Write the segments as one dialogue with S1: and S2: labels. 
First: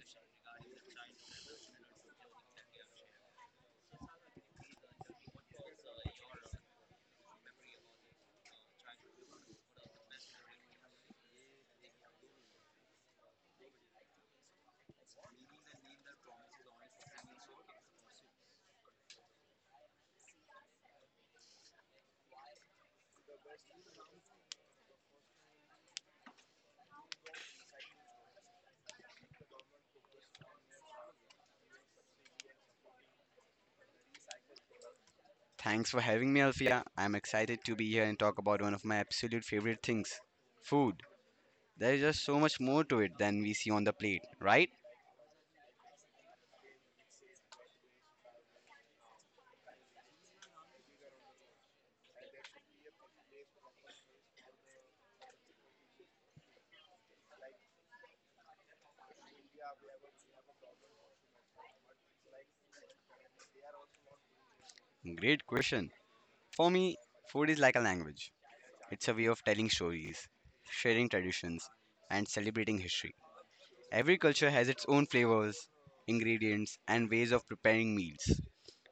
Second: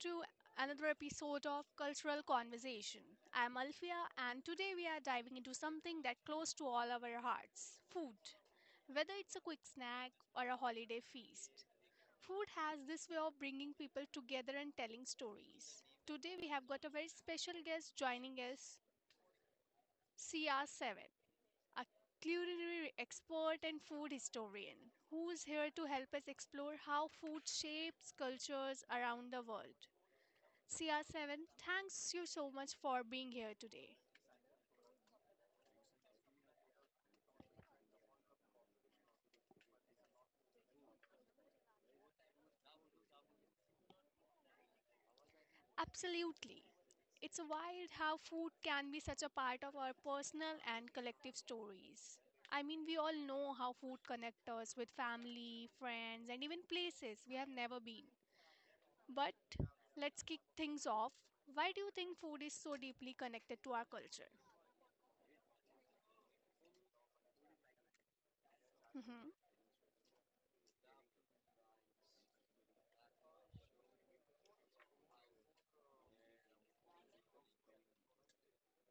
S1: to another episode of Cultural Conversation. I'm Alfia, and today we are diving into something that's close to all our hearts: food. Whether it's a quick snack or a holiday feast, food has this way of bringing people together and telling stories. Today we have got a very special guest joining us, CR7, a culinary expert and food historian who is here to help us explore how food shapes cultures around the world. CR7, thanks you so much for being here today.
S2: Thanks for having me, Alfia. I'm excited to be here and talk about one of my absolute favorite things, food. There is just so much more to it than we see on the plate, right?
S1: Absolutely. It's wild how food can be such a part of our personal and collective stories. I mean, we all know how food connects us with family, friends, and even places we have never been. But let's kick things off. Why do you think food is so deeply connected to our culture?
S2: Great question. For me, food is like a language, it's a way of telling stories, sharing traditions, and celebrating history. Every culture has its own flavors, ingredients, and ways of preparing meals,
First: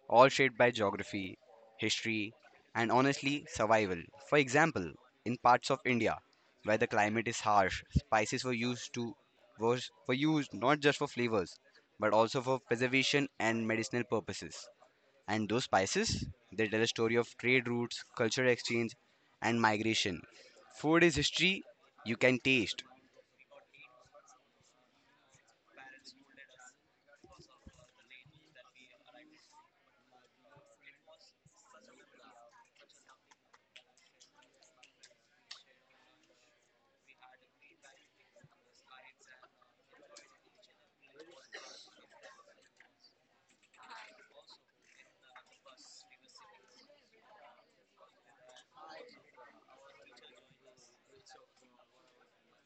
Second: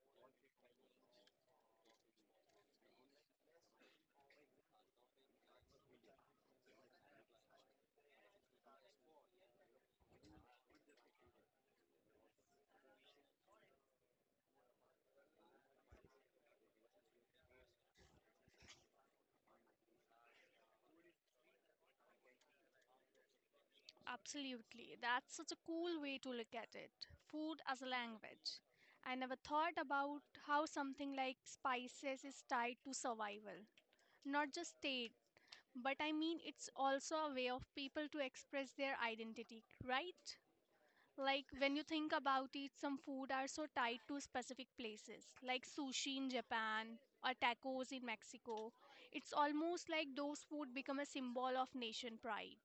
S2: all shaped by geography, history, and honestly, survival. For example, in parts of India where the climate is harsh, spices were used to was for use not just for flavors but also for preservation and medicinal purposes. And those spices, they tell a story of trade routes, cultural exchange, and migration. Food is history you can taste.
S1: Absolutely. That's such a cool way to look at it. Food as a language. I never thought about how something like spices is tied to survival. Not just state, but I mean it's also a way of people to express their identity, right? Like when you think about it, some food are so tied to specific places, like sushi in Japan or tacos in Mexico. It's almost like those food become a symbol of nation pride.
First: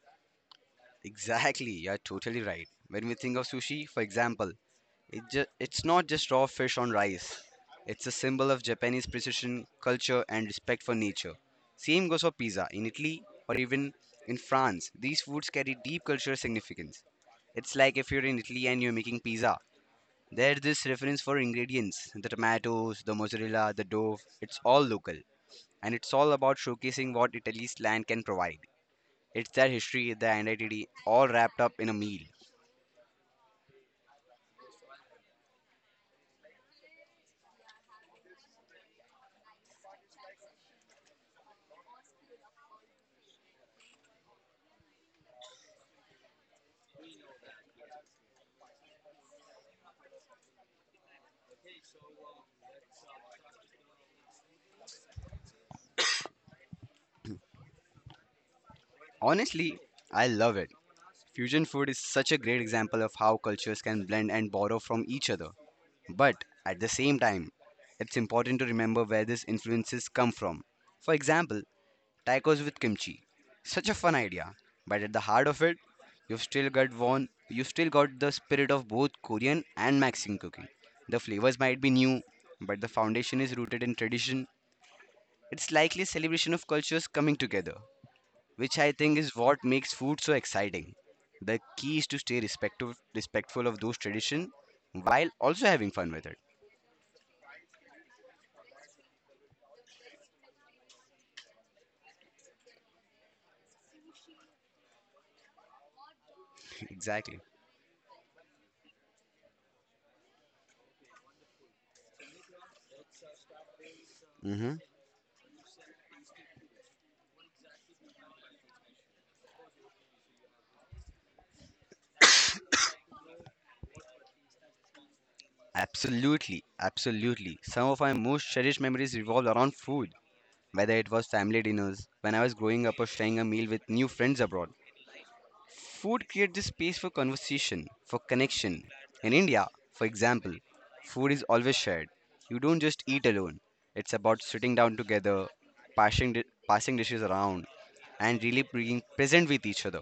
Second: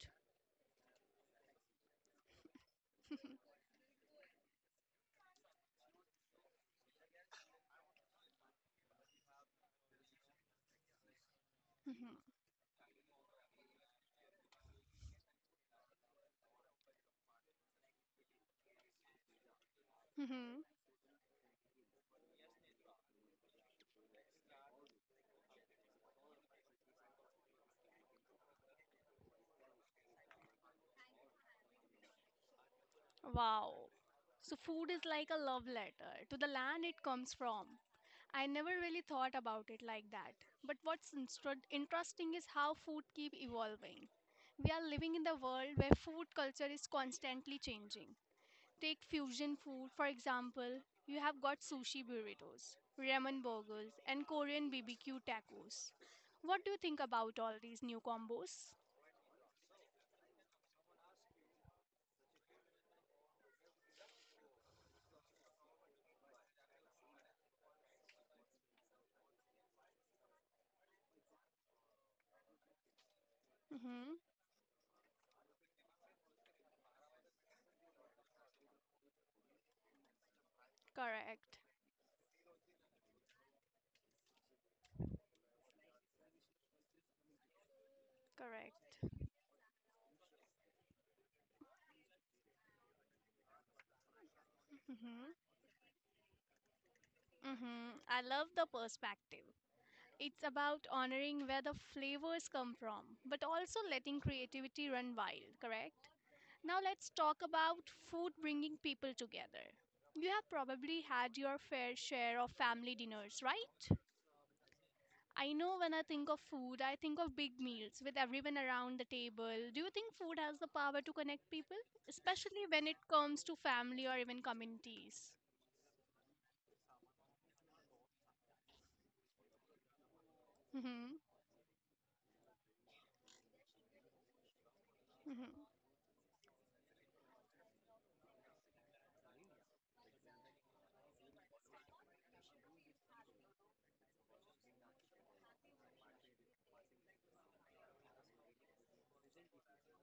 S2: Exactly, you're totally right. When we think of sushi, for example, it's not just raw fish on rice. It's a symbol of Japanese precision, culture, and respect for nature. Same goes for pizza. In Italy or even in France, these foods carry deep cultural significance. It's like if you're in Italy and you're making pizza. There's this reference for ingredients, the tomatoes, the mozzarella, the dough. It's all local. And it's all about showcasing what Italy's land can provide. It's their history, their identity, all wrapped up in a meal.
S1: Wow. So, food is like a love letter to the land it comes from. I never really thought about it like that. But what's interesting is how food keep evolving. We are living in the world where food culture is constantly changing. Take fusion food, for example, you have got sushi burritos, ramen burgers, and Korean BBQ tacos. What do you think about all these new combos?
S2: Honestly, I love it. Fusion food is such a great example of how cultures can blend and borrow from each other. But at the same time, it's important to remember where these influences come from. For example, tacos with kimchi. Such a fun
S1: Hmm.
S2: idea, but at the heart of it, you've still got the spirit of both Korean and Mexican cooking. The
S1: Correct.
S2: flavors might be new, but the foundation is rooted in tradition. It's likely a celebration of cultures coming together, which I think
S1: Correct.
S2: is what makes food so exciting. The key is to stay respectful of those traditions while
S1: Mhm.
S2: also having fun with it.
S1: Hmm, I love the perspective. It's about honoring where the flavors come from, but also letting creativity run wild, correct? Now let's talk
S2: Exactly.
S1: about food bringing people together. You have probably had your fair share of family dinners, right?
S2: hmm
S1: I know when I think of food, I think of big meals with everyone around the table. Do you think food has the power to connect people, especially when it comes to family or even communities?
S2: Absolutely, absolutely. Some of my most cherished memories revolve around food, whether it
S1: Hmm.
S2: was family dinners when I was growing up, or sharing a meal with new friends abroad.
S1: Hmm.
S2: Food creates the space for conversation, for connection. In India, for example, food is always shared. You don't just eat alone. It's about sitting down together, passing, di- passing dishes around, and really being present with each other.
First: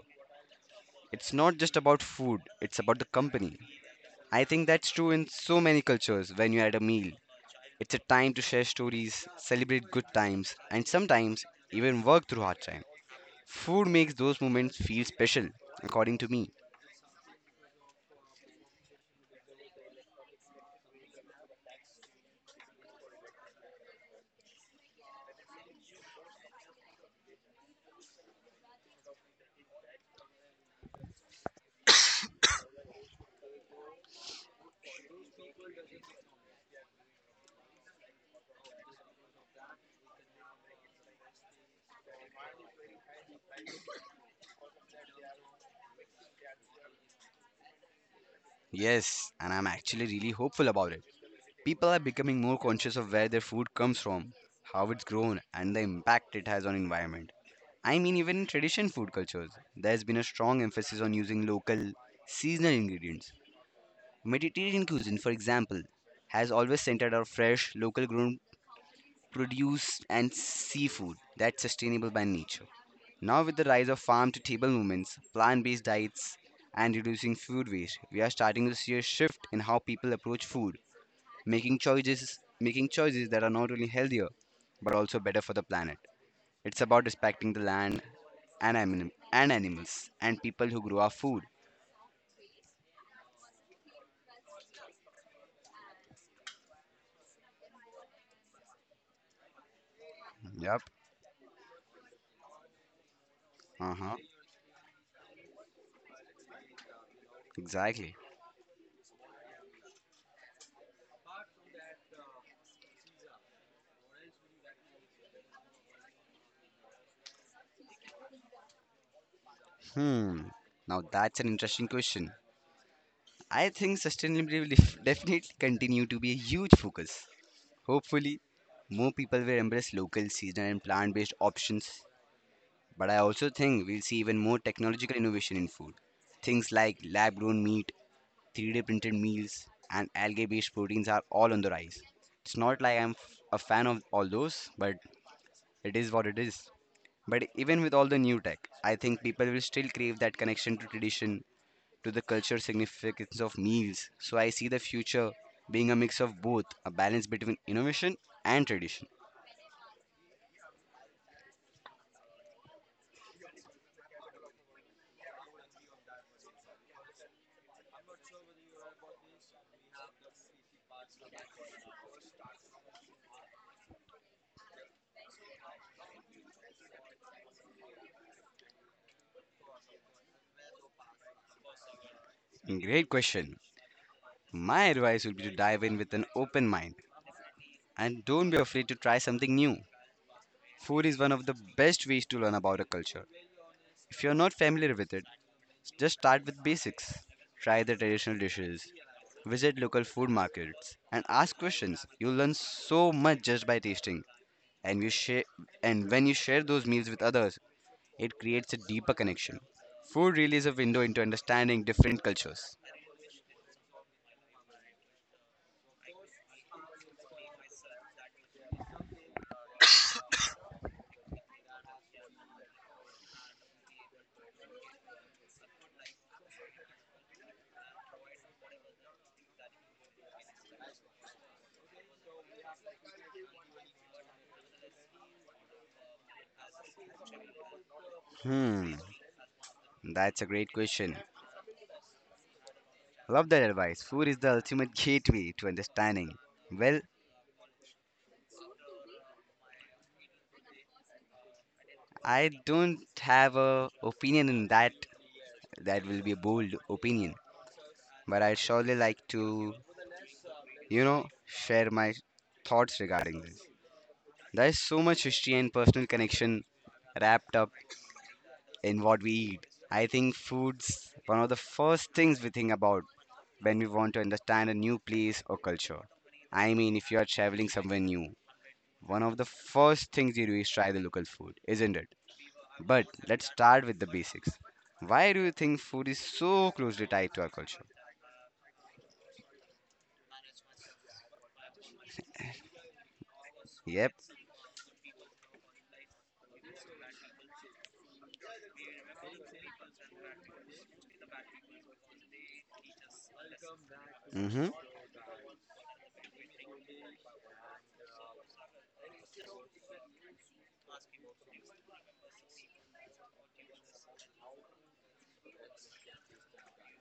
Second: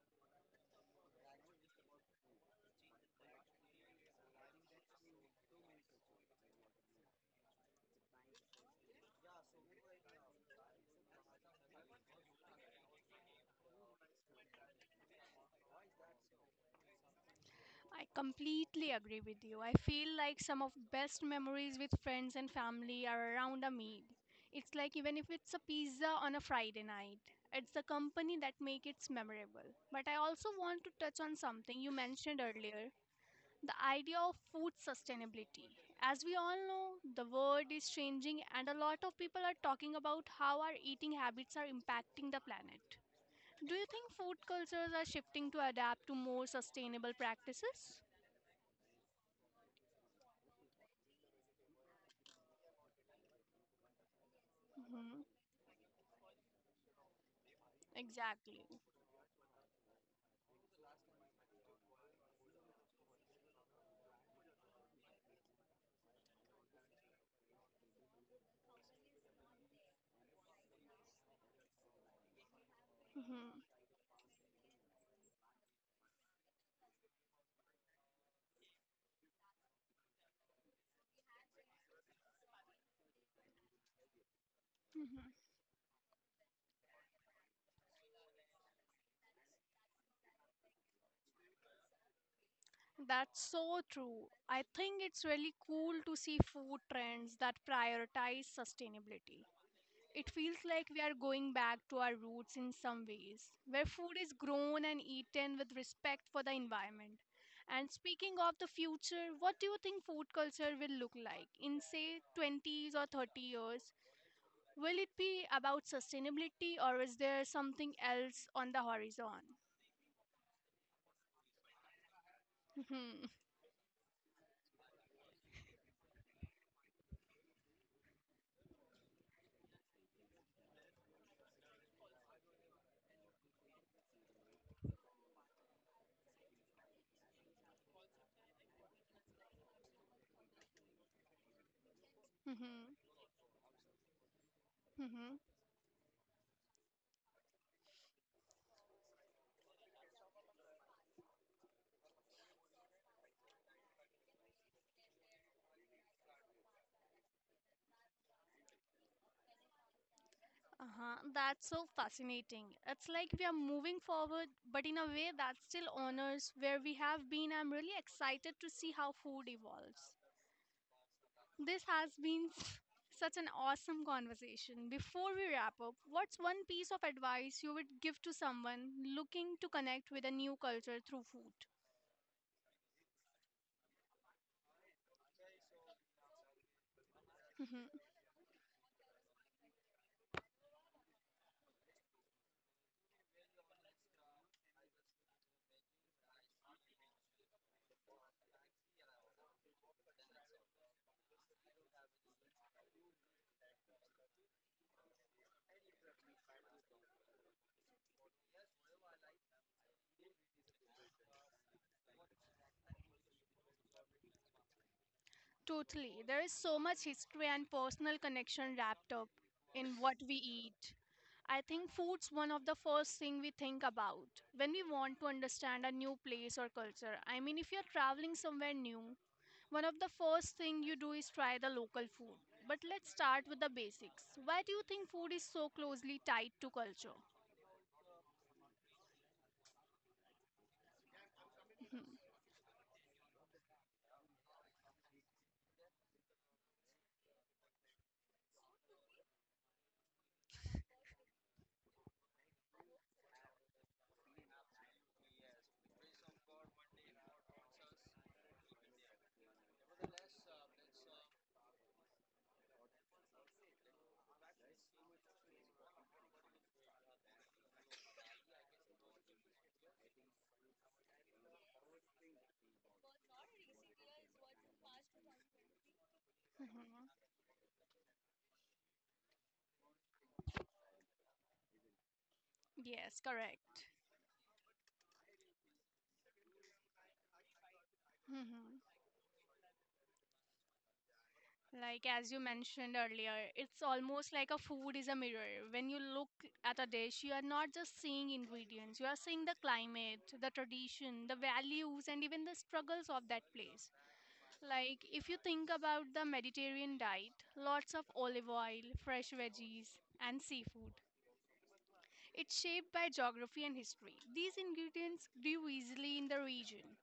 S2: It's not just about food, it's about the company. I think that's true in so many cultures. When you're at a meal, it's a time to share stories, celebrate good times, and sometimes even work through hard time. Food makes those moments feel special, according to me.
S1: I completely agree with you. I feel like some of best memories with friends and family are around a meal. It's like even if it's a pizza on a Friday night, it's the company that make it memorable. But I also want to touch on something you mentioned earlier, the idea of food sustainability. As we all know, the world is changing and a lot of people are talking about how our eating habits are impacting the planet. Do you think food cultures are shifting to adapt to more sustainable practices?
S2: Yes, and I'm actually really hopeful about it. People are becoming more conscious of where their food comes from, how it's
S1: Hmm.
S2: grown, and the impact it has on environment. I mean, even in
S1: Exactly.
S2: traditional food cultures, there's been a strong emphasis on using local, seasonal ingredients. Mediterranean cuisine, for example, has always centered on fresh, local grown produce, and seafood that's sustainable by nature. Now,
S1: Hmm.
S2: with the rise of farm to table movements, plant based diets, and reducing food waste, we are starting to see a shift in how people approach food, making choices that are not only healthier but also
S1: Hmm.
S2: better for the planet. It's about respecting the land and animals and people who grow our food.
S1: That's so true. I think it's really cool to see food trends that prioritize sustainability. It feels
S2: Yep.
S1: like we are going back to our roots in some ways, where
S2: Uh huh.
S1: food is grown and eaten with respect for the environment. And
S2: Exactly.
S1: speaking of the future, what do you think food culture will look like in, say, 20s or 30 years? Will it be about sustainability or is there something else on the horizon?
S2: Hmm. Now, that's an interesting question. I think sustainability will definitely continue to be a huge focus. Hopefully, more people will embrace local, seasonal, and plant based options. But I also think we'll see even more technological innovation in food. Things like lab grown meat, 3D printed meals, and algae based proteins are all on the rise. It's not
S1: Mm-hmm.
S2: like I'm f- A fan of all those, but
S1: Mm-hmm.
S2: it is what it is. But even with all the new tech, I think people will still crave that connection to tradition, to the cultural significance of meals. So I see the future being a mix of both, a balance between innovation and tradition.
S1: Uh-huh. That's so fascinating. It's like we are moving forward, but in a way that still honors where we have been. I'm really excited to see how food evolves. This has been such an awesome conversation. Before we wrap up, what's one piece of advice you would give to someone looking to connect with a new culture through food?
S2: Great question. My advice would be to dive in with an open mind
S1: Mm-hmm.
S2: and don't be afraid to try something new. Food is one of the best ways to learn about a culture. If you're not familiar with it, just start with basics. Try the traditional dishes, visit local food markets, and ask questions. You'll learn so much just by tasting. And you share, and when you share those meals with others, it creates a deeper connection. Food really is a window into understanding different cultures.
S1: Totally. There is so much history and personal connection wrapped up in what we eat. I think food's one of the first thing we think about when we want to understand a new place or culture. I mean, if you're traveling somewhere new, one of the first thing you do is try the local food. But let's start with the basics. Why do you think food is so closely tied to culture?
S2: Hmm, that's a great question. Love that advice. Food is the ultimate gateway to understanding. Well, I don't have a opinion in that. That will be a bold opinion, but I surely like to, share my thoughts regarding this. There is so much history and personal connection wrapped up in what we eat. I think food's one of the first things we think about when we want to understand a new place or culture. I mean,
S1: Mhm.
S2: if you are traveling somewhere new, one of the first things you do is try the local food, isn't it? But
S1: Yes,
S2: let's
S1: correct.
S2: start with the basics. Why do you think food is so closely tied to our culture?
S1: Mhm. Like as you mentioned earlier, it's
S2: Yep.
S1: almost like a food is a mirror. When you look at a dish, you are not just seeing ingredients, you are seeing the climate, the tradition, the values, and even the struggles of that place.
S2: Mm-hmm.
S1: Like if you think about the Mediterranean diet, lots of olive oil, fresh veggies, and seafood. It's shaped by geography and history. These ingredients grew easily in the region,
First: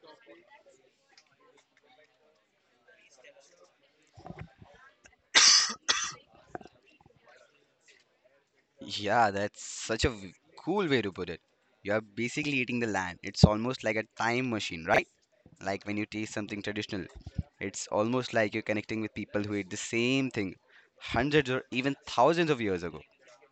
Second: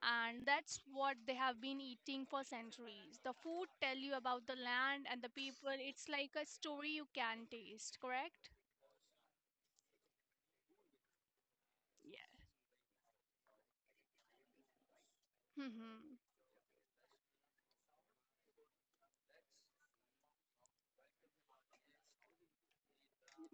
S1: and that's what they have been eating for centuries. The food tell you about the land and the people. It's like a story you can taste, correct?
S2: Yeah, that's such a v- Cool way to put it. You are
S1: Yeah.
S2: basically eating the land. It's almost like a time machine, right? Like when
S1: Hmm.
S2: you taste something traditional, it's almost like you're connecting with people who ate the same thing hundreds or even thousands of years ago.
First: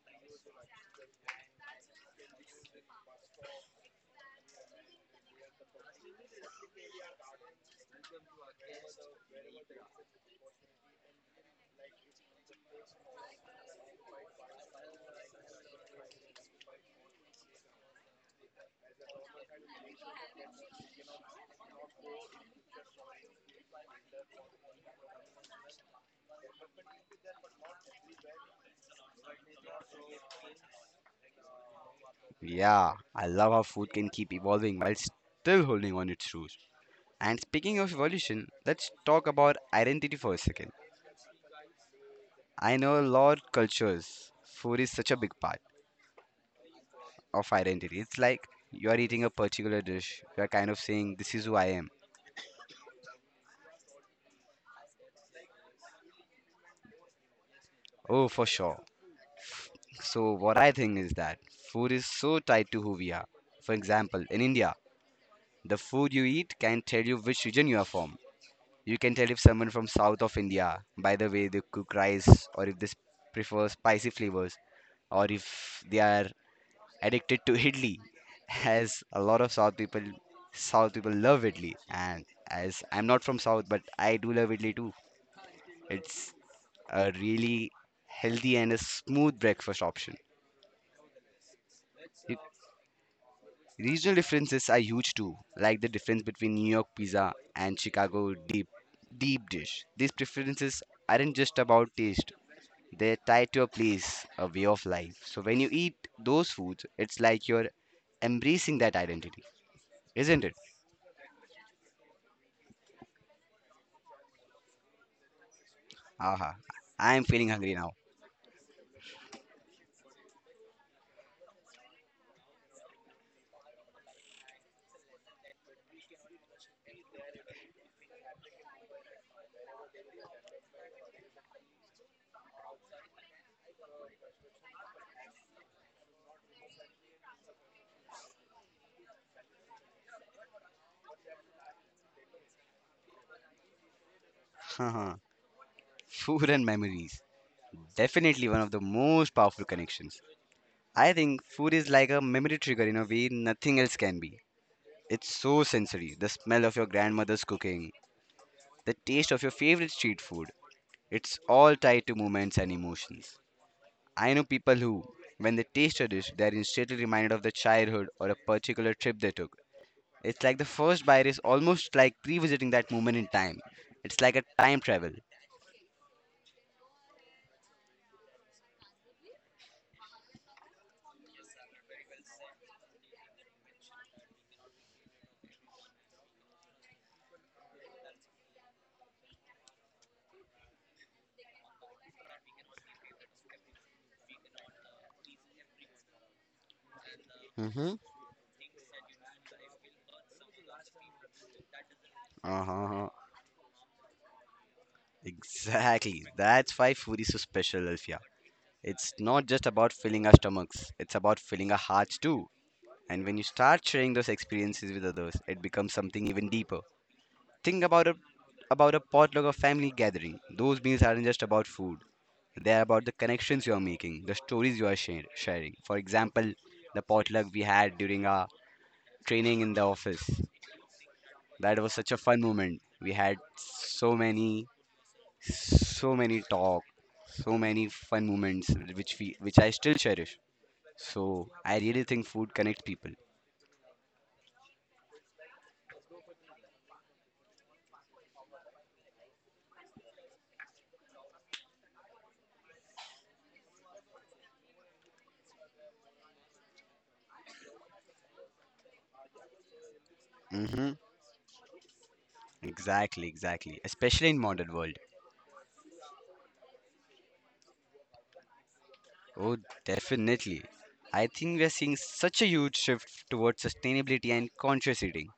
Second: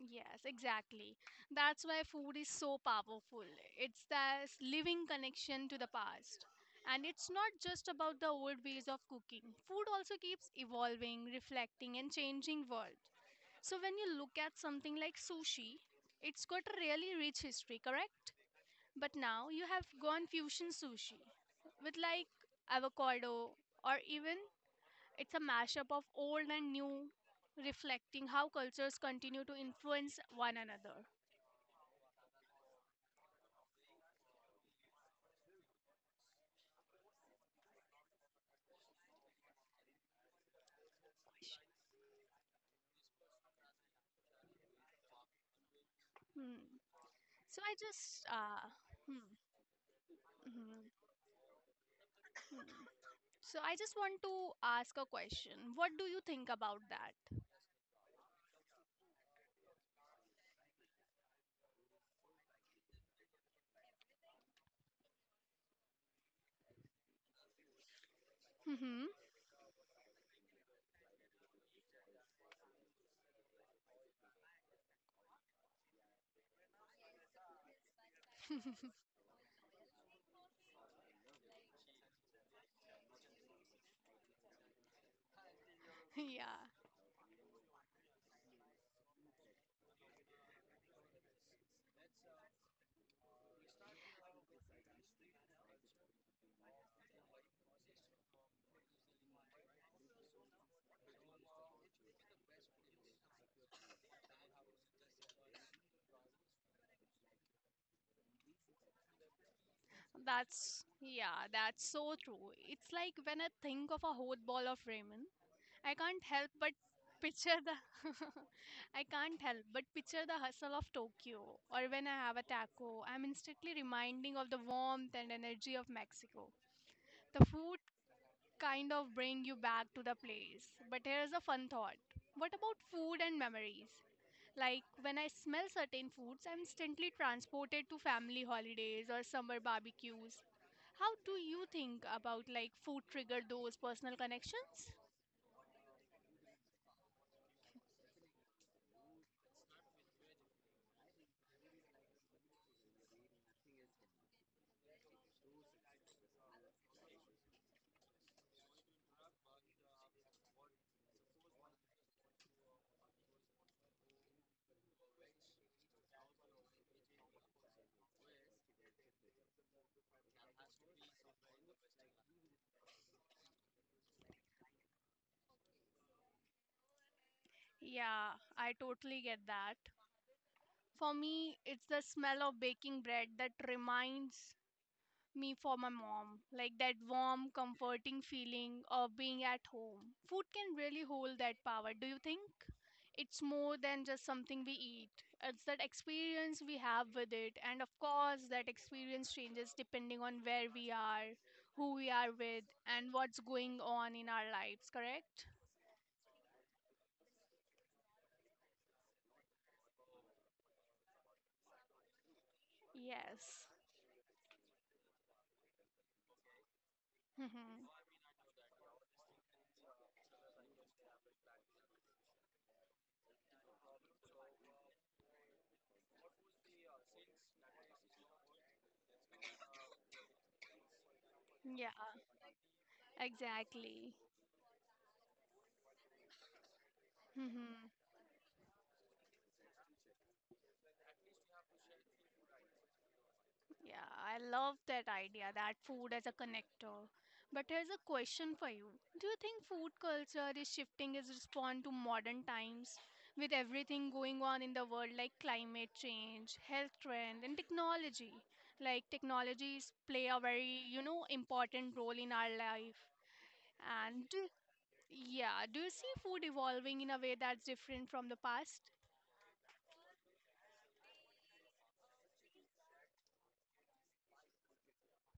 S1: Yes, exactly. That's why food is so powerful. It's this living connection to the past. And it's not just about the old ways of cooking. Food also keeps evolving, reflecting, and changing world. So when you look at something like sushi, it's got a really rich history, correct? But now you have gone fusion sushi with like avocado or even it's a mashup of old and new, reflecting how cultures continue to influence one another.
S2: Yeah, I love how food can keep evolving while still holding on its roots. And speaking of evolution, let's talk about identity for a second. I know a lot of cultures, food is such a big part
S1: Hmm.
S2: of
S1: So I
S2: identity. It's
S1: just
S2: like you are eating
S1: Hmm.
S2: a particular dish, you are kind of
S1: Hmm.
S2: saying, this is who I am.
S1: So I just want to ask a question. What do you think about that?
S2: Oh, for sure. So, what I think is that food is so tied to who we are. For example, in India, the food you eat can tell you which region you are from. You
S1: Mhm.
S2: can tell if someone from south of India by the way they cook rice, or if prefer spicy flavors, or if they are addicted to idli as a lot of south people love idli, and as I'm not from south but I do love idli too. It's
S1: yeah,
S2: a really healthy and a smooth breakfast option. Re- Regional differences are huge too, like the difference between New York pizza and Chicago deep dish. These preferences aren't just about taste, they tie to a place, a way of life. So when you eat those foods, it's like you're embracing that identity, isn't it?
S1: yeah, that's so true. It's like when I think of a whole ball of ramen, I can't help
S2: Aha,
S1: but
S2: I am feeling
S1: picture
S2: hungry
S1: the
S2: now.
S1: I can't help but picture the hustle of Tokyo. Or when I have a taco, I'm instantly reminding of the warmth and energy of Mexico. The food kind of bring you back to the place. But here's a fun thought. What about food and memories? Like when I smell certain foods, I'm instantly transported to family holidays or summer barbecues. How do you think about like food trigger those personal connections?
S2: Haha. Food and memories. Definitely one of the most powerful connections. I think food is like a memory trigger in a way nothing else can be. It's so sensory. The smell of your grandmother's cooking, the taste of your favorite street food. It's all tied to moments and emotions. I know people who, when they taste a dish, they are instantly reminded of their childhood or a particular trip they took. It's like the first bite is almost like revisiting that moment in time. It's like a time travel.
S1: Yeah, I totally get that. For me, it's the smell of baking bread that reminds me for my mom, like that warm, comforting feeling of being at home. Food can really hold that power, do you think? It's more than just something we eat. It's that experience we have with it, and of
S2: Mm-hmm.
S1: course, that experience changes depending on where we are, who we are with,
S2: Uh-huh.
S1: and what's going on in our lives, correct?
S2: Exactly. That's why food is so special, Alfia. It's not just about filling our stomachs, it's about filling our hearts too. And when you
S1: Yes.
S2: start sharing those experiences with others, it becomes something even deeper. Think about a About a potluck or family gathering. Those meals aren't just about food. They are about the connections you are making, the stories you are share- sharing. For example, the potluck we had during our training in the office. That
S1: Yeah.
S2: was such a fun moment. We had
S1: Exactly.
S2: so many, so many talk, so
S1: Hmm.
S2: many fun moments which I still cherish. So I really think food connects people.
S1: Yeah, I love that idea that food as a connector. But here's a question for you. Do you think food culture is shifting as respond to modern times with everything going on in the world like climate change, health trend and technology? Like technologies play a very,
S2: Mm-hmm.
S1: important role in our life.
S2: Exactly, exactly.
S1: And
S2: Especially in modern world.
S1: yeah, do you see food evolving in a way that's different from the past?
S2: Oh, definitely. I think we are seeing such a huge shift towards sustainability and conscious eating.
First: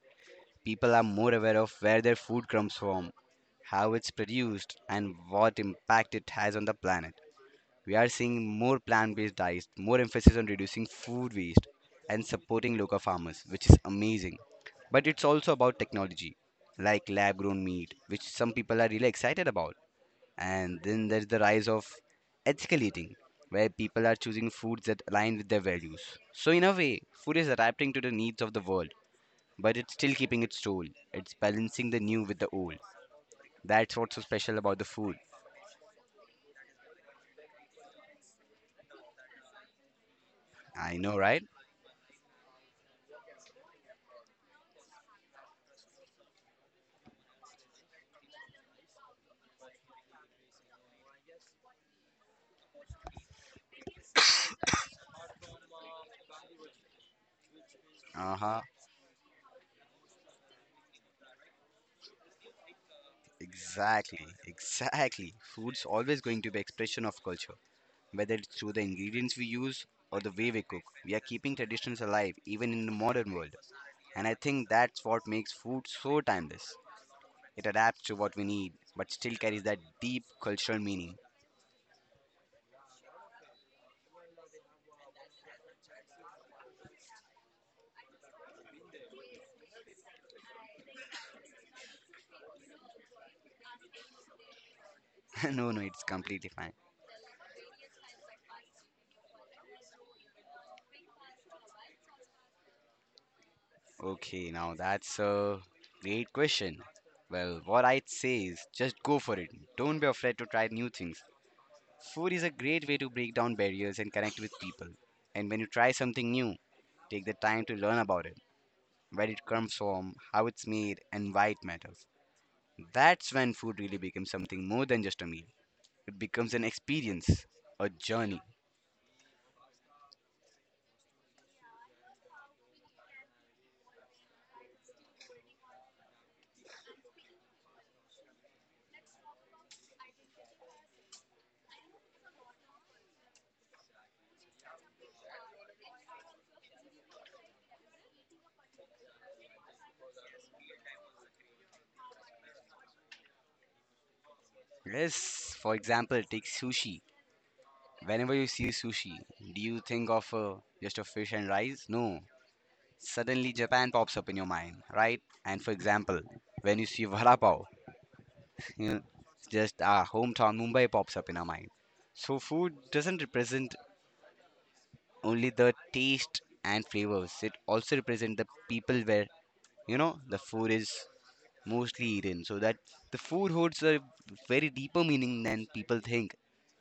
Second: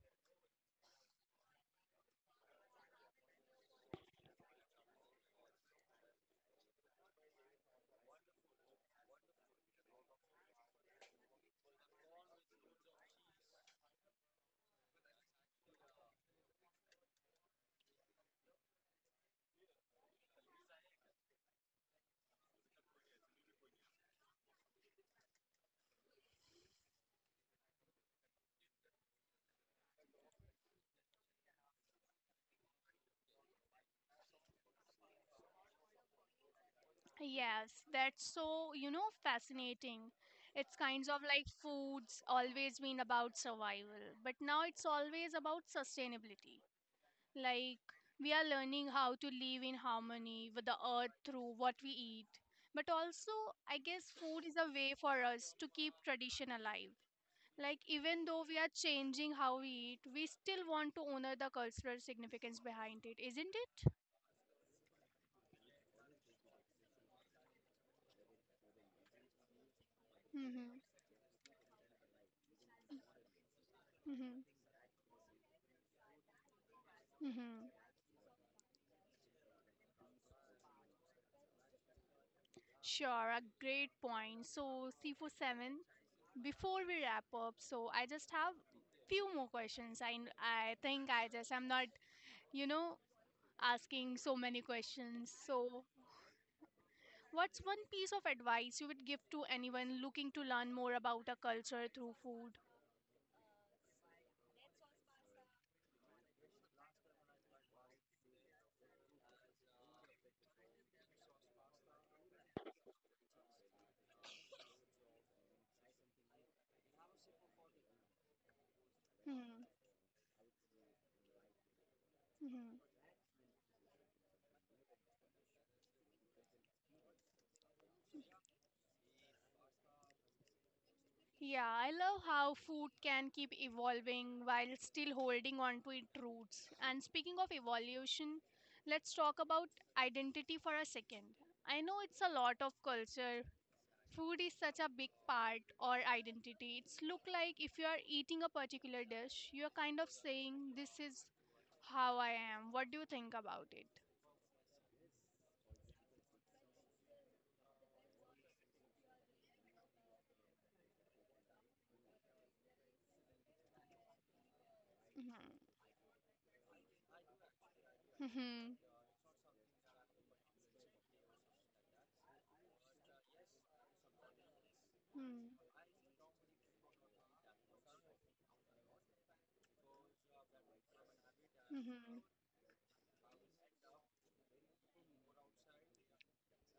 S2: People are more aware of where their food comes from, how it's produced, and what impact it has on the planet. We are seeing more plant based diets, more emphasis on reducing food waste, and supporting local farmers, which is amazing. But it's also about technology, like lab grown meat, which some people are really excited about. And then there's the rise of ethical eating, where people are choosing foods that align with their values. So, in a way, food is adapting to the needs of the world, but it's still keeping its soul. It's balancing the new with the old. That's what's so special about the food.
S1: Yes, that's so, fascinating. It's
S2: I
S1: kinds
S2: know,
S1: of
S2: right?
S1: like foods always been about survival, but now it's always about sustainability. Like we are learning how to live in harmony with the earth through what we eat. But also, I guess food is a way for us to keep tradition alive. Like even
S2: Uh
S1: though we
S2: huh.
S1: are changing how we eat, we still want to honor the cultural significance behind it, isn't it?
S2: Exactly. Exactly. Food's always going to be expression of culture, whether it's through the ingredients we use or the way we
S1: Mm-hmm.
S2: cook. We are keeping traditions alive even in the modern world, and I
S1: Mm-hmm.
S2: think that's what makes food so timeless. It
S1: Mm-hmm.
S2: adapts to what we need, but still carries that deep cultural meaning.
S1: Sure, a great point. So, C47, before we wrap up, so I just have few more questions. I think I just I'm not, you know, asking so many questions.
S2: No, no,
S1: So,
S2: it's completely fine.
S1: what's one piece of advice you would give to anyone looking to learn more about a culture through food?
S2: Okay, now that's a great question. Well, what I'd say is just go for it. Don't be afraid to try new things. Food is a great way to break down barriers and connect with people. And when you try something new, take the time to learn about it, where it
S1: Hmm.
S2: comes from, how it's made, and why it matters.
S1: Hmm.
S2: That's when food really becomes something more than just a meal. It becomes an experience, a journey.
S1: Yeah, I love how food can keep evolving while still holding on to its roots. And speaking of evolution, let's talk about identity for a second. I know it's a lot of culture. Food is such a big part or identity. It's look like if you are eating a particular dish, you are kind of saying this is how I am. What do you think about it?
S2: Yes, for example, take sushi. Whenever you see sushi, do you think of just a fish and rice? No, suddenly Japan pops up in your mind, right? And
S1: Mhm.
S2: for example, when you see vada pav,
S1: Mhm.
S2: you know, just our hometown Mumbai pops up in our mind. So food doesn't represent
S1: Mhm.
S2: only the taste and flavors; it also represents the people where the food is mostly
S1: Mhm.
S2: eaten. So that the food holds a very deeper meaning than people think.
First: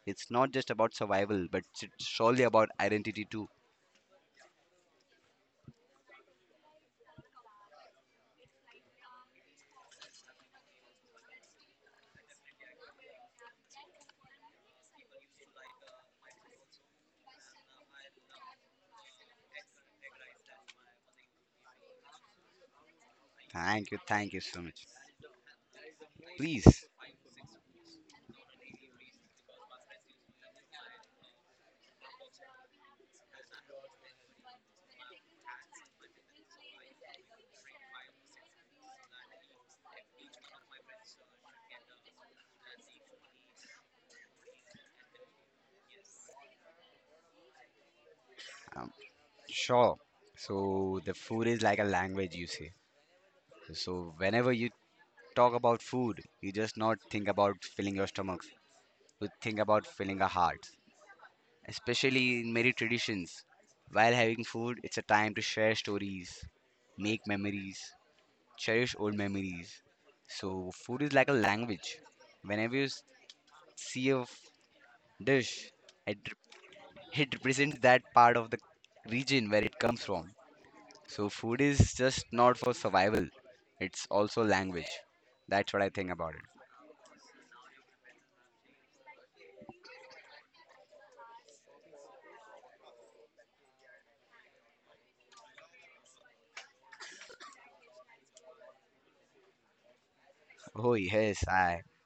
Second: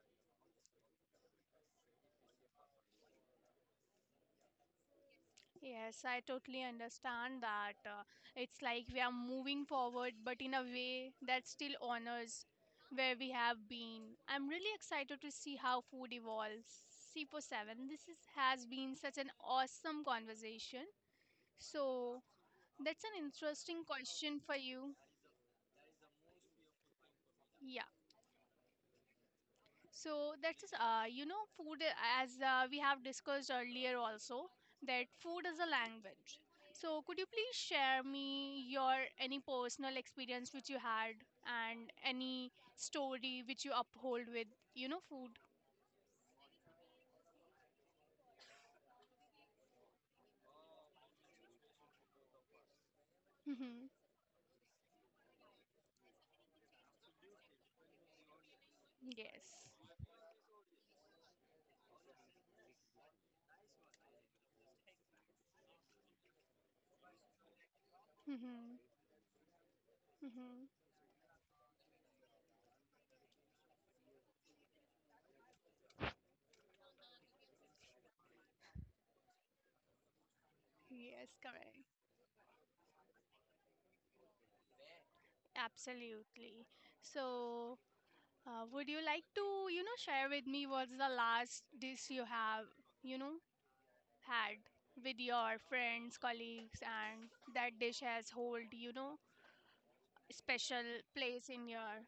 S2: It's not just about survival, but it's surely about identity too.
S1: Yes, I totally understand that. It's like we are moving forward, but in a way that still honors where we have been. I'm really excited to see how food evolves. C47, has been such an awesome conversation. So, that's an interesting
S2: Thank
S1: question
S2: you
S1: for
S2: so much.
S1: you.
S2: Please,
S1: Yeah. So that's just, food, as we have discussed earlier also, that food is a language. So could you please share me your any personal experience which you had and any story which you uphold with, food?
S2: um, sure. So the food is like a language, you say.
S1: Mhm.
S2: So whenever you talk about food, you just not think about filling your stomachs. You think
S1: Yes.
S2: about filling our hearts. Especially in many traditions, while having food, it's a time to share stories, make memories,
S1: Mhm.
S2: cherish old memories.
S1: Mhm.
S2: So food is like a language. Whenever you see a dish, it, it represents that part of the region where it comes from. So
S1: Yes,
S2: food
S1: correct.
S2: is just not for survival. It's also language. That's what I think about it.
S1: Absolutely. So, would you like to, share with me what's the last dish you have, you know, had with your friends, colleagues, and that dish has hold, special
S2: Oh yes,
S1: place in
S2: I
S1: your.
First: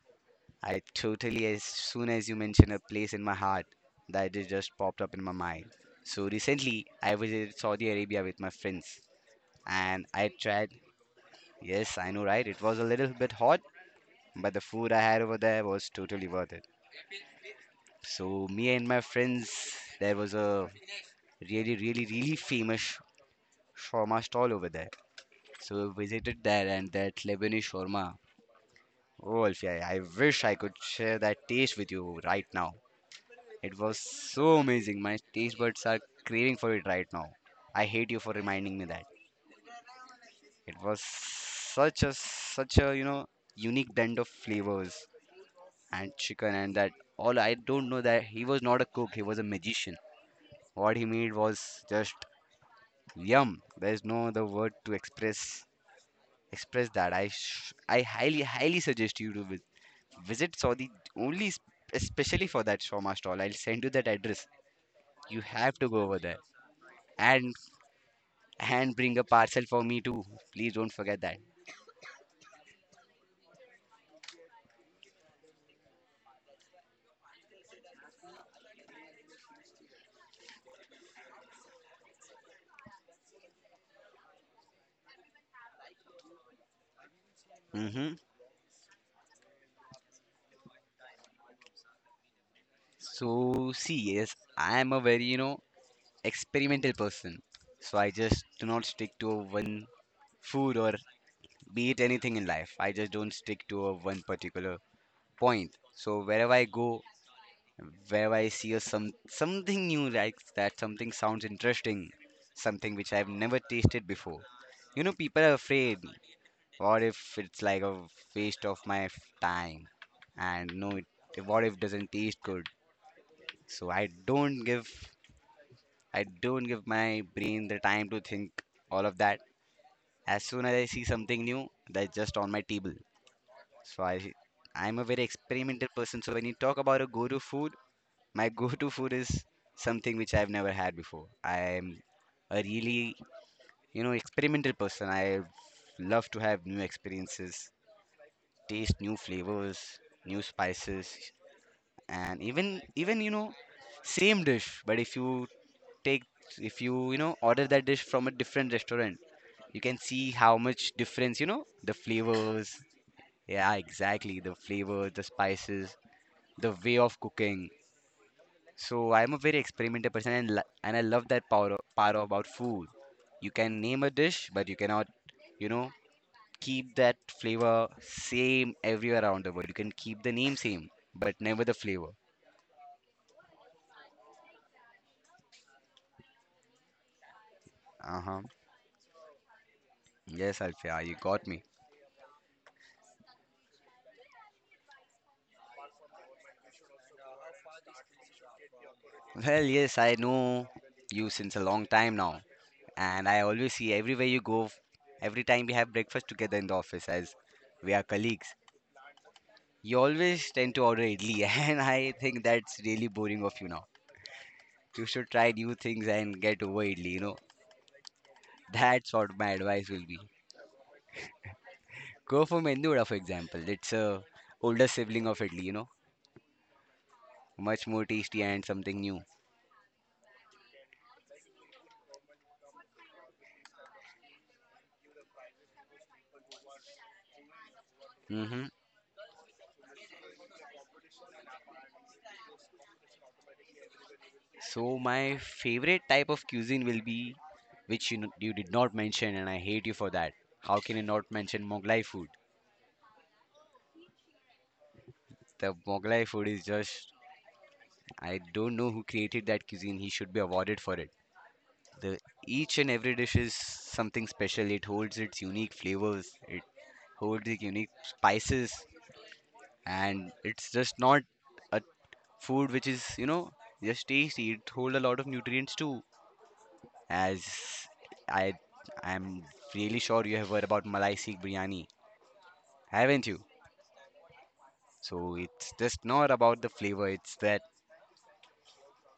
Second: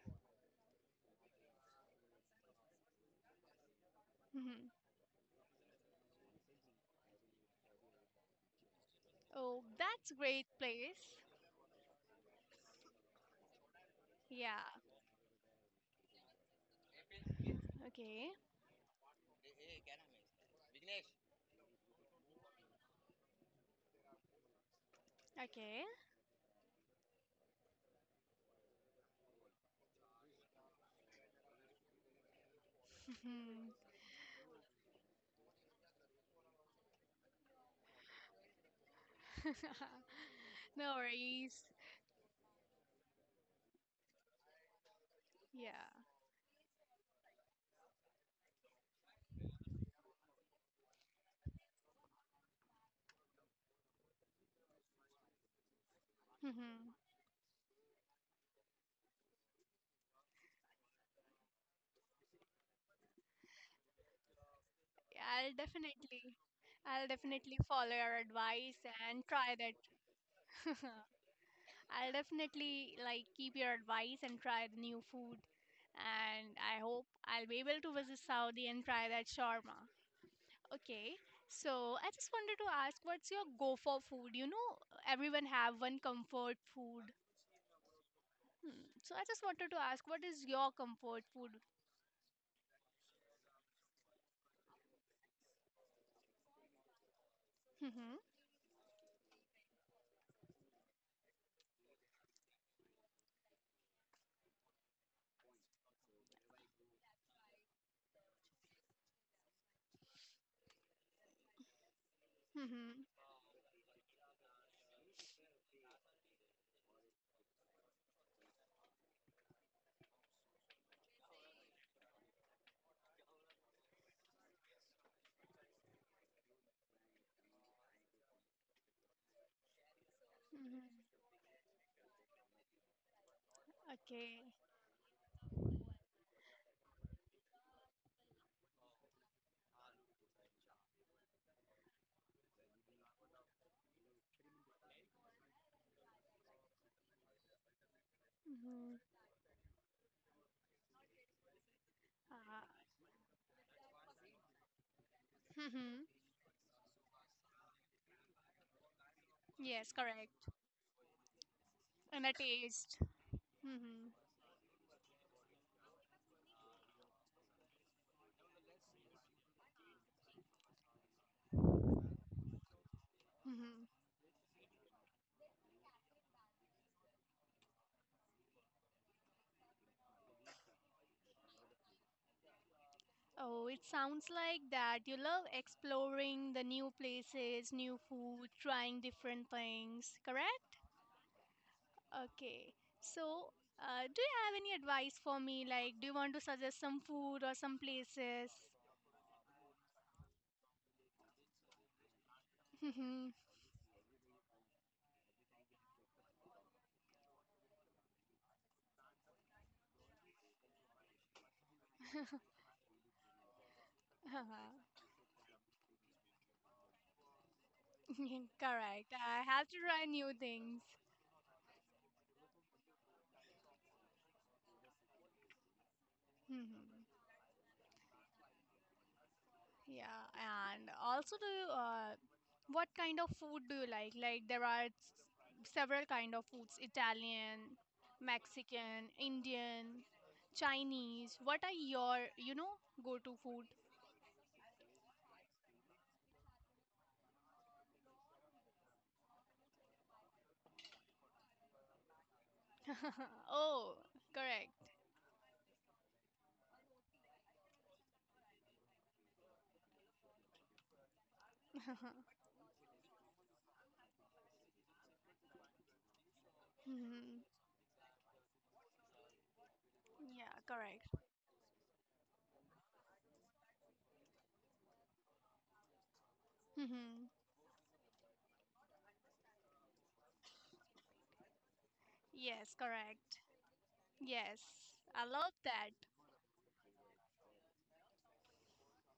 S2: I totally as soon as you mention a place in my heart, that it
S1: Mhm.
S2: just popped up in my mind. So recently I was in Saudi Arabia with my friends
S1: Oh,
S2: and
S1: that's
S2: I
S1: great
S2: tried
S1: place.
S2: yes, I know right, it was a little bit hot, but the
S1: Yeah.
S2: food I had over there was totally worth it.
S1: Okay.
S2: So me and my friends there was a really, really, really famous shawarma stall over there.
S1: Okay.
S2: So we visited there and that Lebanese shawarma. Oh, Alfia, I wish I could share that taste with you right now.
S1: Mhm.
S2: It was so amazing. My taste buds are craving for it right now. I hate you for reminding me that. It
S1: No
S2: was
S1: worries.
S2: such a unique blend of flavors
S1: Yeah.
S2: and chicken and that all. I don't know, that he was not a cook, he was a magician. What he made was just yum. There's no other word to express
S1: Mhm.
S2: that. I highly highly suggest you to visit Saudi only s- especially for that shawarma stall. I'll send you that address. You
S1: I'll
S2: have to go over
S1: definitely,
S2: there
S1: I'll
S2: and
S1: definitely follow your advice
S2: bring a
S1: and try
S2: parcel
S1: that.
S2: for me too. Please don't forget that.
S1: I'll definitely like keep your advice and try the new food. And I hope I'll be able to visit Saudi and try that shawarma. Okay, so I just wanted to ask, what's your go for food? You know, everyone have one comfort food.
S2: Hmm.
S1: Hmm. So I just wanted to ask, what is your comfort food?
S2: So see, yes, I am a very experimental person. So I
S1: Mm-hmm.
S2: just do not stick to one food or be it anything in life. I just don't stick to a one particular point. So wherever I go, where I see a some something new like that something sounds interesting, something
S1: Mm-hmm.
S2: which I've never tasted before. You know, people are afraid. What if it's like a waste of my time? And no, it, what if doesn't taste good? So I don't give my brain the time to think all of that. As soon as I see
S1: Mm-hmm.
S2: something new, that's just on my table. So
S1: Okay.
S2: I'm a very experimental person. So when you talk about a go-to food, my go-to food is something which I've never had before. I'm a really, experimental person. I love to have new experiences,
S1: Mm-hmm.
S2: taste new flavors, new spices, and
S1: Uh,
S2: even same dish. But if you
S1: mm-hmm.
S2: take, if you order that dish from a different restaurant, you
S1: Yes,
S2: can see
S1: correct.
S2: how much difference the
S1: And a
S2: flavors.
S1: taste.
S2: Yeah,
S1: Mm-hmm.
S2: exactly. The flavors, the spices, the way of cooking. So I'm a very experimental person, and and I love that power about food. You can
S1: Mm-hmm.
S2: name a dish, but you cannot, you know, keep that flavor same everywhere around the world. You can keep the name same, but never the flavor.
S1: Oh, it sounds like that. You love exploring the new places, new
S2: Uh huh.
S1: food, trying different things,
S2: Yes,
S1: correct?
S2: Alfia, you got me.
S1: Okay. So, do you have any advice for me? Like, do you want to suggest some food or some places?
S2: Well, yes, I know you since a long time now, and
S1: Mhm.
S2: I always see everywhere you go, every time we have breakfast together in the office as we are colleagues. You always tend to order idli, and I think that's really boring of you now. You should try new things and get widely, you know. That's
S1: Correct.
S2: what
S1: I
S2: my
S1: have to
S2: advice will
S1: try
S2: be.
S1: new things.
S2: Go for Mendura, for example. It's a older sibling of Italy, you know.
S1: Mhm.
S2: Much more tasty and something new.
S1: Yeah, and also what kind of food do you like? Like there are several kind of foods: Italian,
S2: Hmm.
S1: Mexican, Indian, Chinese. What are your, go-to food?
S2: So my favorite type of cuisine will be, which you, you did not mention, and I hate you for that. How can you not mention Moglai food?
S1: Oh, correct.
S2: The Moglai food is just, I don't know who created that cuisine. He should be awarded for it. The each and every dish is something special. It holds its unique flavors. It hold
S1: Mhm.
S2: the unique spices and
S1: Yeah,
S2: it's just
S1: correct.
S2: not a food which is just tasty. It hold a lot of nutrients too,
S1: Mhm.
S2: as i I'm really sure you have heard about malai Sikh biryani,
S1: Yes,
S2: haven't
S1: correct.
S2: you?
S1: Yes, I
S2: So
S1: love
S2: it's
S1: that.
S2: just not about the flavor, it's that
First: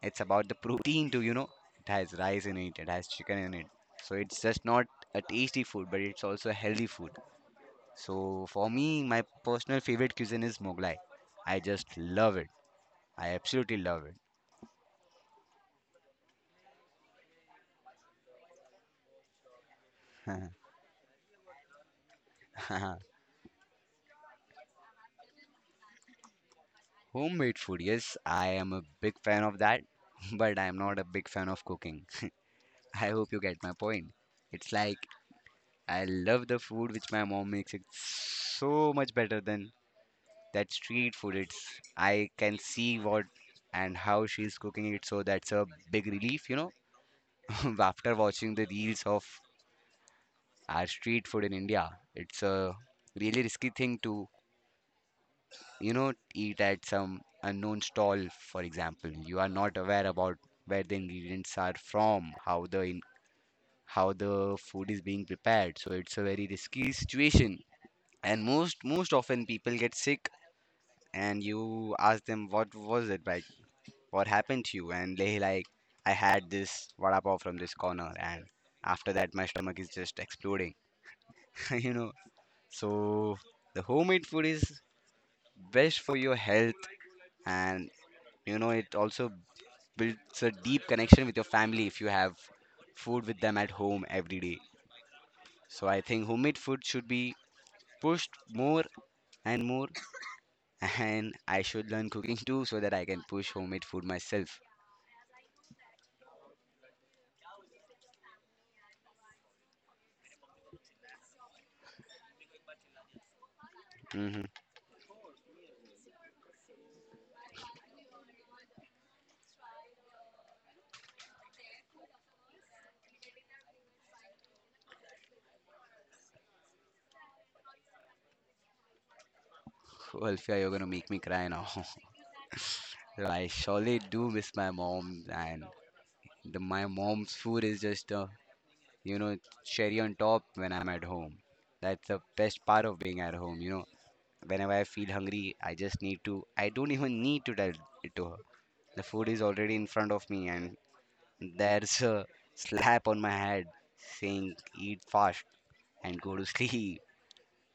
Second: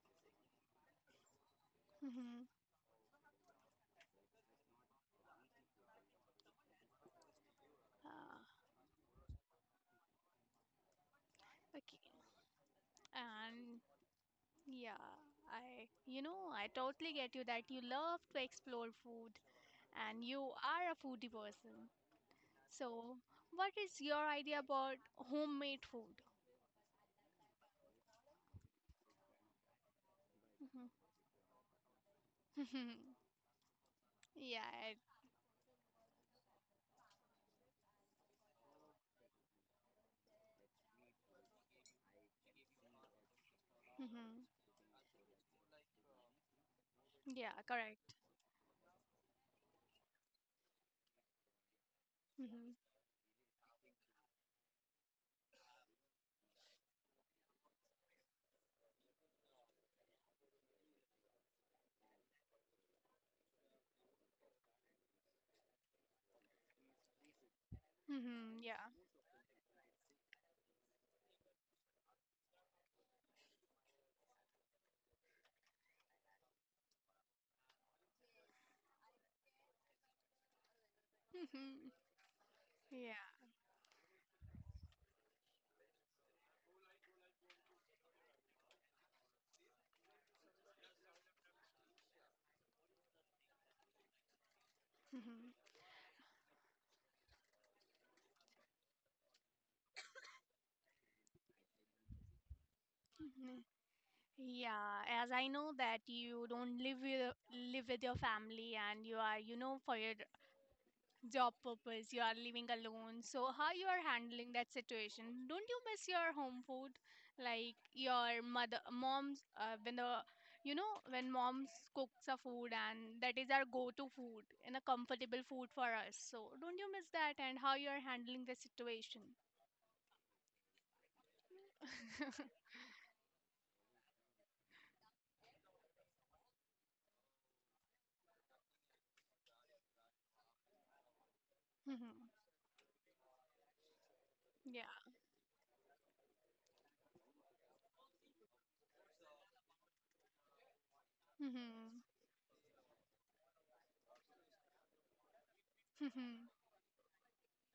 S2: it's about the protein too, you know. It has
S1: Mhm.
S2: rice in it, it has chicken in it. So it's just not a tasty food but it's also a healthy food.
S1: Ah,
S2: So for me, my personal favorite cuisine is moglai. I just
S1: okay.
S2: love it. I absolutely
S1: And
S2: love
S1: yeah, I, I totally get you that you love to explore food, and you
S2: it.
S1: are a foodie person. So, what is your idea about homemade food?
S2: Homemade food, yes, I am a big fan of that, but I am
S1: Mhm.
S2: not a big fan of cooking. I hope you get my point.
S1: Yeah,
S2: It's
S1: it,
S2: like I love the food which my mom makes. It's so much better than that street food. It's I can see what and how
S1: mhm.
S2: she's cooking it, so that's a big relief, you know.
S1: Yeah, correct.
S2: After watching the reels of our street food in India, it's
S1: Mhm.
S2: a really risky thing to eat at some unknown stall. For example, you are not aware about where the ingredients are from, how how the food is being prepared. So it's a very risky situation, and
S1: Mhm.
S2: most
S1: Yeah.
S2: most often people get sick, and you ask them what was it like, what happened to you, and they like, I had this vada pav from this corner and after that my stomach is just exploding.
S1: Mhm.
S2: You know, so
S1: Yeah.
S2: the homemade food is best for your health, and you know it also builds a deep connection with your family if you have food with them at home every day.
S1: Mhm.
S2: So I think homemade food should be pushed more and more, and I should learn cooking too so that I can push
S1: Mhm.
S2: homemade food myself.
S1: Yeah, as I know that you don't live with your family and you are, for your job purpose you are living alone, so how you are
S2: Mm-hmm.
S1: handling that situation? Don't you miss your home food like your mother mom's when the when mom's cooks a food and that is our go to food and a comfortable food for us? So don't you miss that and how you are handling the situation?
S2: Well, you're gonna make me cry now. I surely do miss my mom, and the, my mom's food is just a you know cherry on top when I'm at home. That's the
S1: Hmm.
S2: best part of being at home. You know, whenever I feel
S1: Yeah.
S2: hungry, I just need to. I don't even need to tell it to her. The food is already in front of me, and
S1: Hmm.
S2: there's a slap on my head saying, eat fast and go to sleep.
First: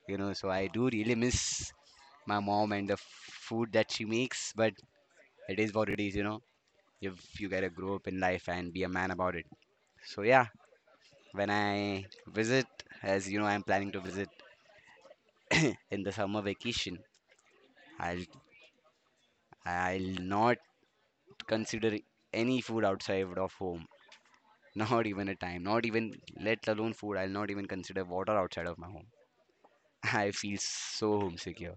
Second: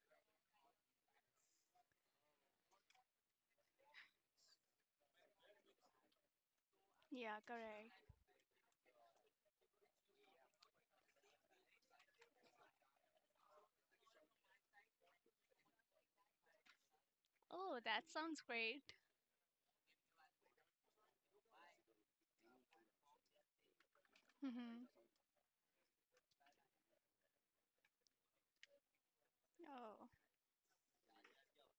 S2: You know, so I do really miss my mom and the food that she makes, but it is what it is, you know,
S1: Yeah,
S2: if you gotta
S1: correct.
S2: grow up in life and be a man about it. So, yeah, when I visit, as you know, I'm planning to visit in the summer vacation,
S1: Oh, that
S2: I'll,
S1: sounds great.
S2: I'll not consider any food outside of home.
S1: Hmm.
S2: Not even a time, not even let alone food. I'll not even consider water outside of my home.
S1: Oh.
S2: I feel so homesick here.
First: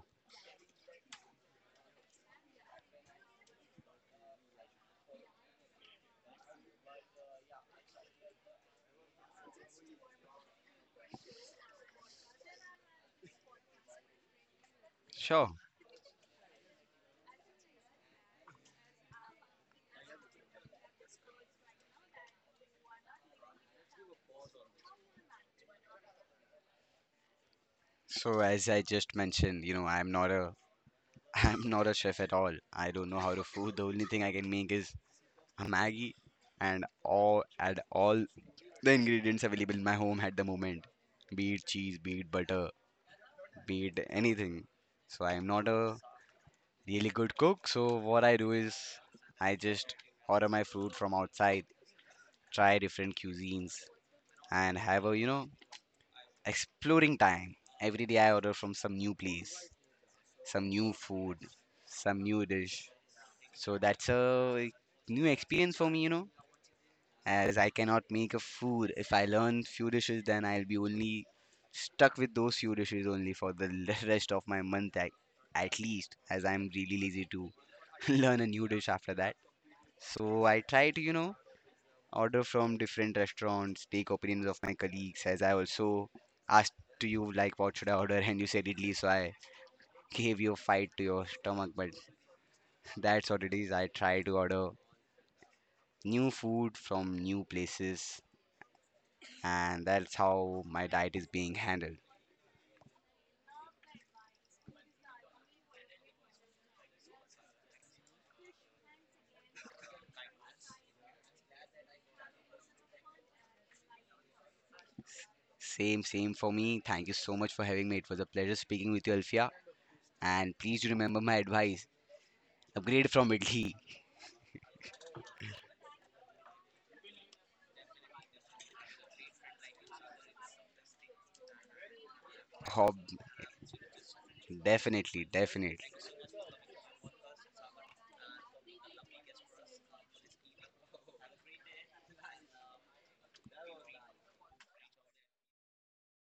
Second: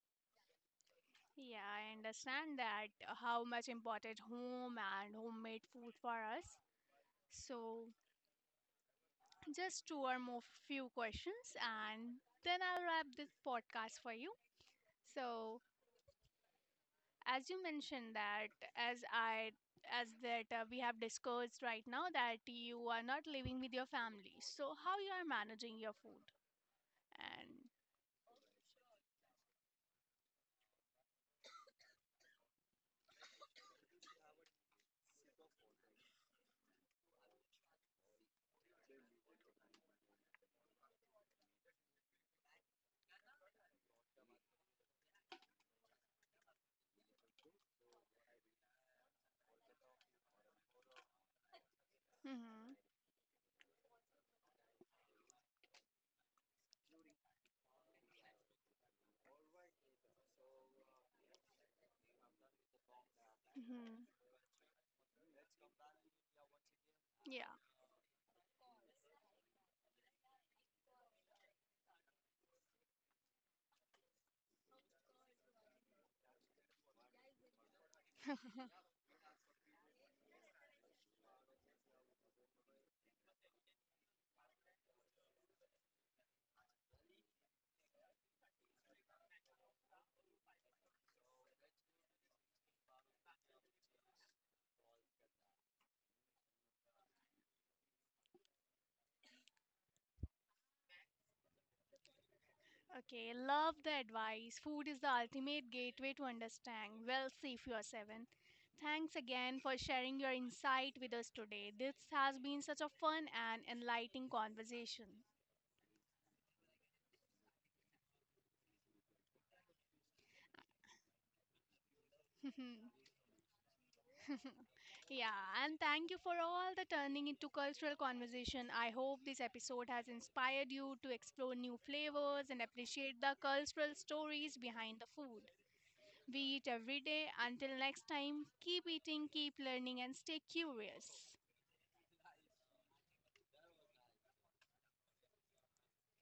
S1: Yeah, I understand that how much important home and homemade food for us. So, just two or more few questions and then I'll wrap this podcast for you.
S2: Sure.
S1: So, as you mentioned that as that we have discussed right now that you are not living with your family. So, how you are managing your food and
S2: So as I just mentioned, you know, I'm not a I'm not a chef at all. I don't know how to food. The only thing I can make is a Maggie and all the ingredients available in my home at the moment. Be it cheese, be it butter, be it anything. So I'm not a really good cook. So what I do is I just order my food from outside,
S1: mhm
S2: try different cuisines, and have a exploring time. Every day I order from some new place, some new food, some new dish. So
S1: mhm
S2: that's a new experience for me, you know. As
S1: yeah.
S2: I cannot make a food, if I learn few dishes, then I'll be only stuck with those few dishes only for the rest of my month at least, as I'm really lazy to learn a new dish after that. So I try to, you know, order from different restaurants, take opinions of my colleagues, as I also asked to you like what should I order and you said idli, so I gave you a fight to your stomach, but that's what it is. I try to order new food from new places, and that's how my diet is being handled.
S1: Okay, love the advice. Food is the ultimate gateway to understand. Well, see if you are seven. Thanks again for sharing your insight with us today. This has been such a fun and enlightening conversation.
S2: Same, same for me. Thank you so much for having me. It was a pleasure speaking with you, Alfia. And please do remember my advice. Upgrade from idli.
S1: Yeah, and thank you for all the turning into cultural conversation. I hope this episode has inspired you to explore new flavors and
S2: Oh,
S1: appreciate the cultural stories behind the
S2: definitely,
S1: food.
S2: definitely.
S1: We eat every day. Until next time, keep eating, keep learning, and stay curious.